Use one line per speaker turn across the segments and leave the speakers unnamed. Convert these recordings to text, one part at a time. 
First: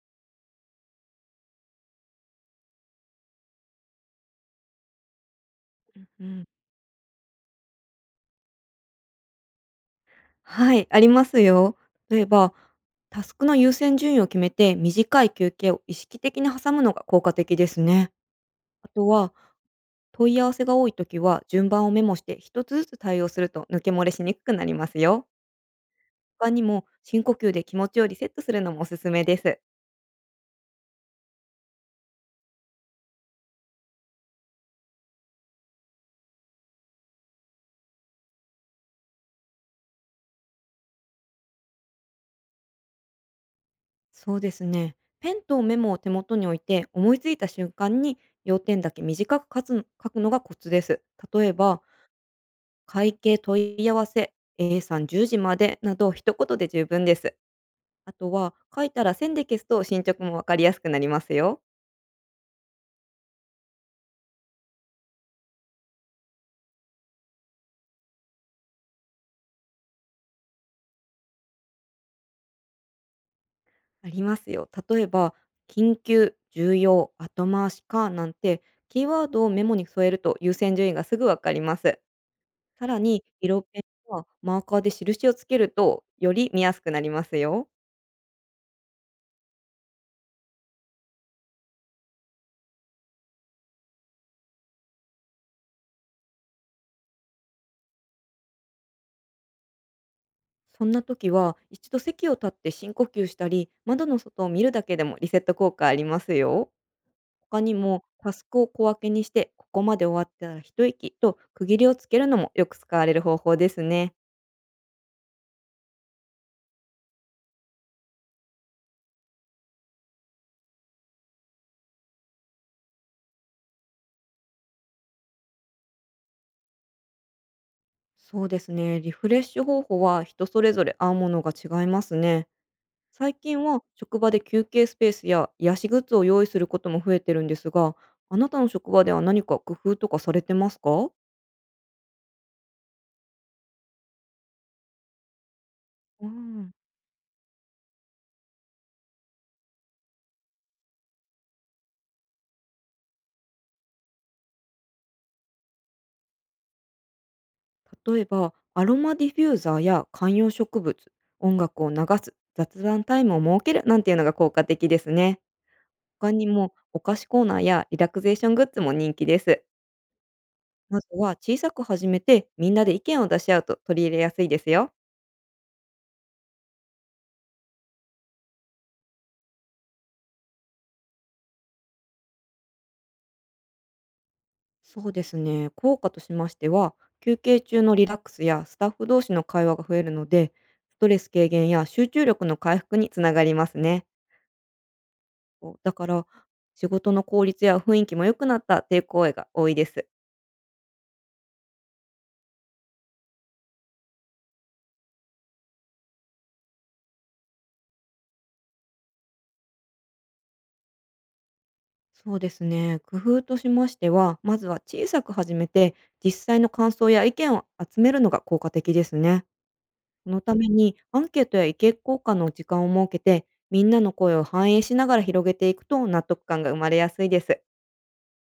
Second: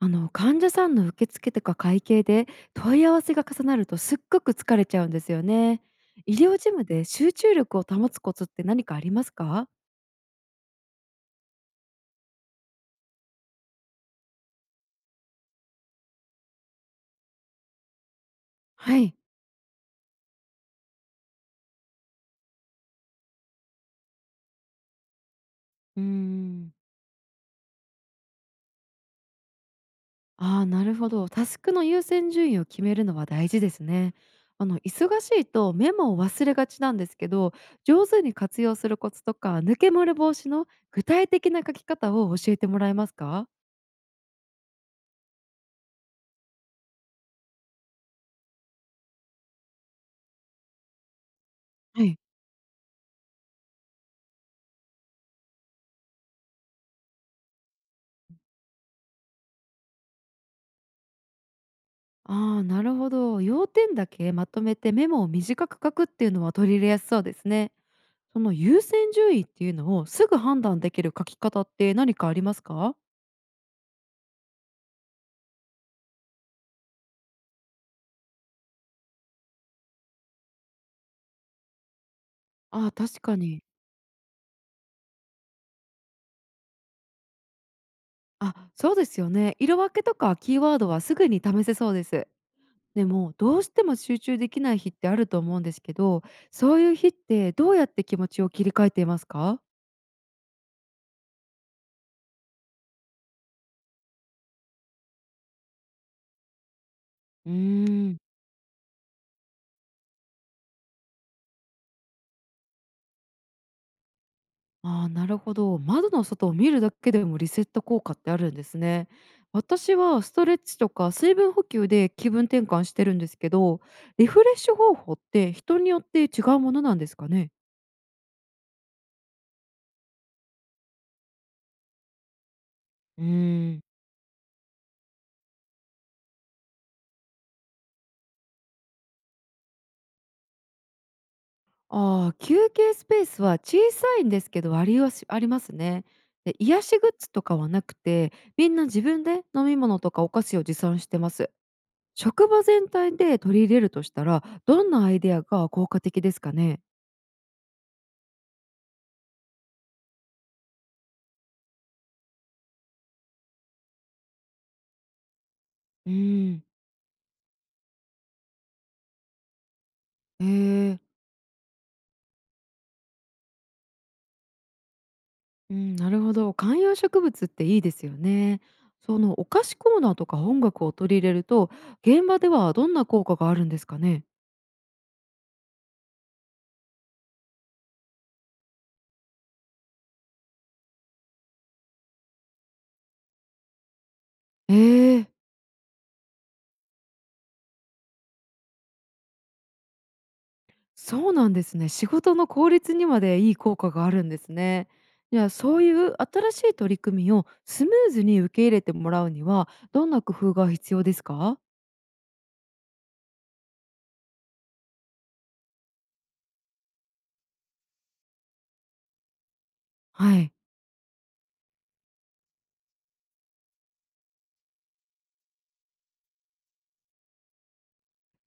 患者さんの受付とか会計で問い合わせが重なるとすっごく疲れちゃうんですよね。
う
医
ん、
療事務で集中力を保つコツって何かありますか？
はい、ありますよ。例えば、タスクの優先順位を決めて、短い休憩を意識的に挟むのが効果的ですね。あ
は
と
い。
は、問い合わせが多いときは、順番をメモして、一つずつ対応すると抜け漏れしにくくなりますよ。
うー
他に
ん。
も、深呼吸で気持ちをリセットするのもおすすめです。
ああー、なるほど。タスクの優先順位を決めるのは大事ですね。忙しいとメモを忘れがちなんですけど、上手に活用するコツとか抜け漏れ防止の具体的な書き方を教えてもらえますか？
そうですね。ペンとメモを手元に置いて、思いついた瞬間に要点だけ短く書くのがコツです。例えば、
はい。
会計問い合わせ、A さん10時までなど一言で十分です。あとは書いたら線で消すと進捗もわかりやすくなりますよ。
ああ、なるほど。要点だけまとめてメモを短く書くっていうのは取り入れやすそうですね。その優先順位っていうのをすぐ判断できる書き方って何かありますか？
ありますよ。例えば、緊急、重要、後回しかなんてキーワードをメモに添えると優先順位がすぐわかります。
あ
さ
あ、
ら
確
に、
か
色
に。
ペンはマーカーで印をつけるとより見やすくなりますよ。
あ、そうですよね。色分けとかキーワードはすぐに試せそうです。でも、どうしても集中できない日ってあると思うんですけど、そういう日ってどうやって気持ちを切り替えていますか？
そんな時は一度席を立って深呼吸したり、窓の外を見るだけでもリセット効果ありますよ。
うー
他にも
ん。
タスクを小分けにして、ここまで終わったら一息と区切りをつけるのもよく使われる方法ですね。
ああ、なるほど。窓の外を見るだけでもリセット効果ってあるんですね。私はストレッチとか水分補給で気分転換してるんですけど、リフレッシュ方法って人によって違うものなんですかね。
そうですね。リフレッシュ方法は人それぞれ合うものが違いますね。
うー
最近
ん、
は職場で休憩スペースや癒しグッズを用意することも増えてるんですが、あなたの職場では何か工夫とかされてますか？
ああ、休憩スペースは小さいんですけどありはしありますね。
う
で、
ん。
癒しグッズとかはなくて、みんな自分で飲み物とかお菓子を持参してます。職場全体で取り入れるとしたら、どんなアイデアが効果的ですかね。
例えば、アロマディフューザーや観葉植物、音楽を流す、雑談タイムを設けるなんていうのが効果的ですね。
う
他に
ん。
もお菓子コーナーやリラクゼーショングッズも人気です。
ええ、
まずは小さく始めてみんなで意見を出し合うと取り入れやすいですよ。
うん、なるほど。観葉植物っていいですよね。そのお菓子コーナーとか音楽を取り入れると、現場ではどんな効果があるんですかね。
そうですね。効果としましては、休憩中のリラックスやスタッフ同士の会話が増えるので、ストレス軽減や集中力の回復につながりますね。
ええ、
こうだから、仕事の効率や雰囲気も良くなったという声が多いです。
そうなんですね。仕事の効率にまでいい効果があるんですね。じゃあ、そういう新しい取り組みをスムーズに受け入れてもらうにはどんな工夫が必要ですか？
そうですね。工夫としましては、まずは小さく始めて、実際の感想や意見を集めるのが効果的ですね。こ
は
の
い。
ためにアンケートや意見交換の時間を設けて、みんなの声を反映しながら広げていくと納得感が生まれやすいです。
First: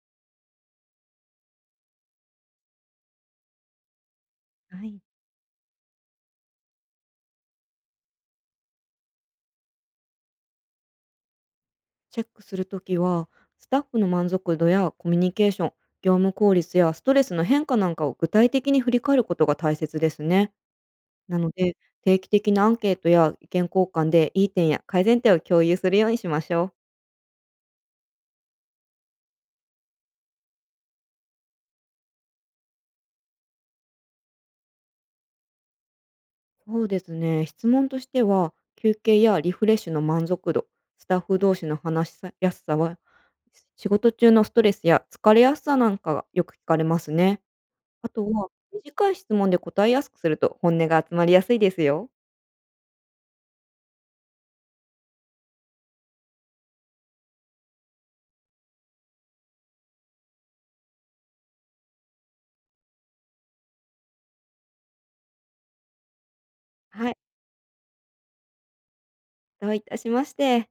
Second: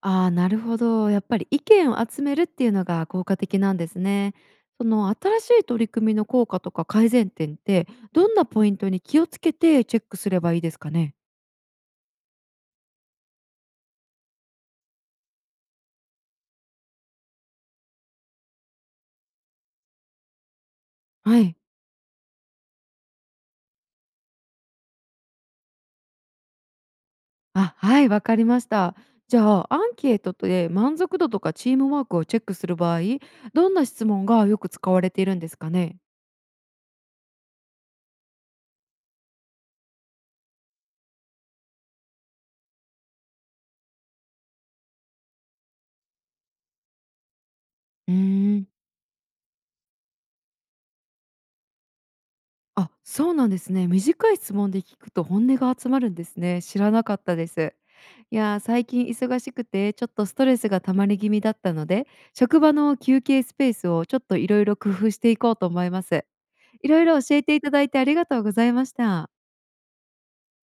ああ、なるほど。やっぱり意見を集めるっていうのが効果的なんですね。
は
そ
い。
の新しい取り組みの効果とか改善点ってどんなポイントに気をつけてチェックすればいいですかね？
チェックするときは、スタッフの満足度やコミュニケーション、業務効率やストレスの変化なんかを具体的に振り返ることが大切ですね。な
は
の
い。
で、定期的なアンケートや意見交換でいい点や改善点を共有するようにしましょう。
あ、はい、わかりました。じゃあ、アンケートで満足度とかチームワークをチェックする場合、どんな質問がよく使われているんですかね？
そうですね。質問としては、休憩やリフレッシュの満足度、スタッフ同士の話しやすさ、仕事中のストレスや疲れやすさなんかがよく聞かれますね。あ
う
とは、
ーん。
短い質問で答えやすくすると本音が集まりやすいですよ。
あ、そうなんですね。短い質問で聞くと本音が集まるんですね。知らなかったです。いやー、最近忙しくて、ちょっとストレスが溜まり気味だったので、職場の休憩スペースをちょっといろいろ工夫していこうと思います。いろい
はい、
ろ教えていただいてありがとうございました。
どういたしまして。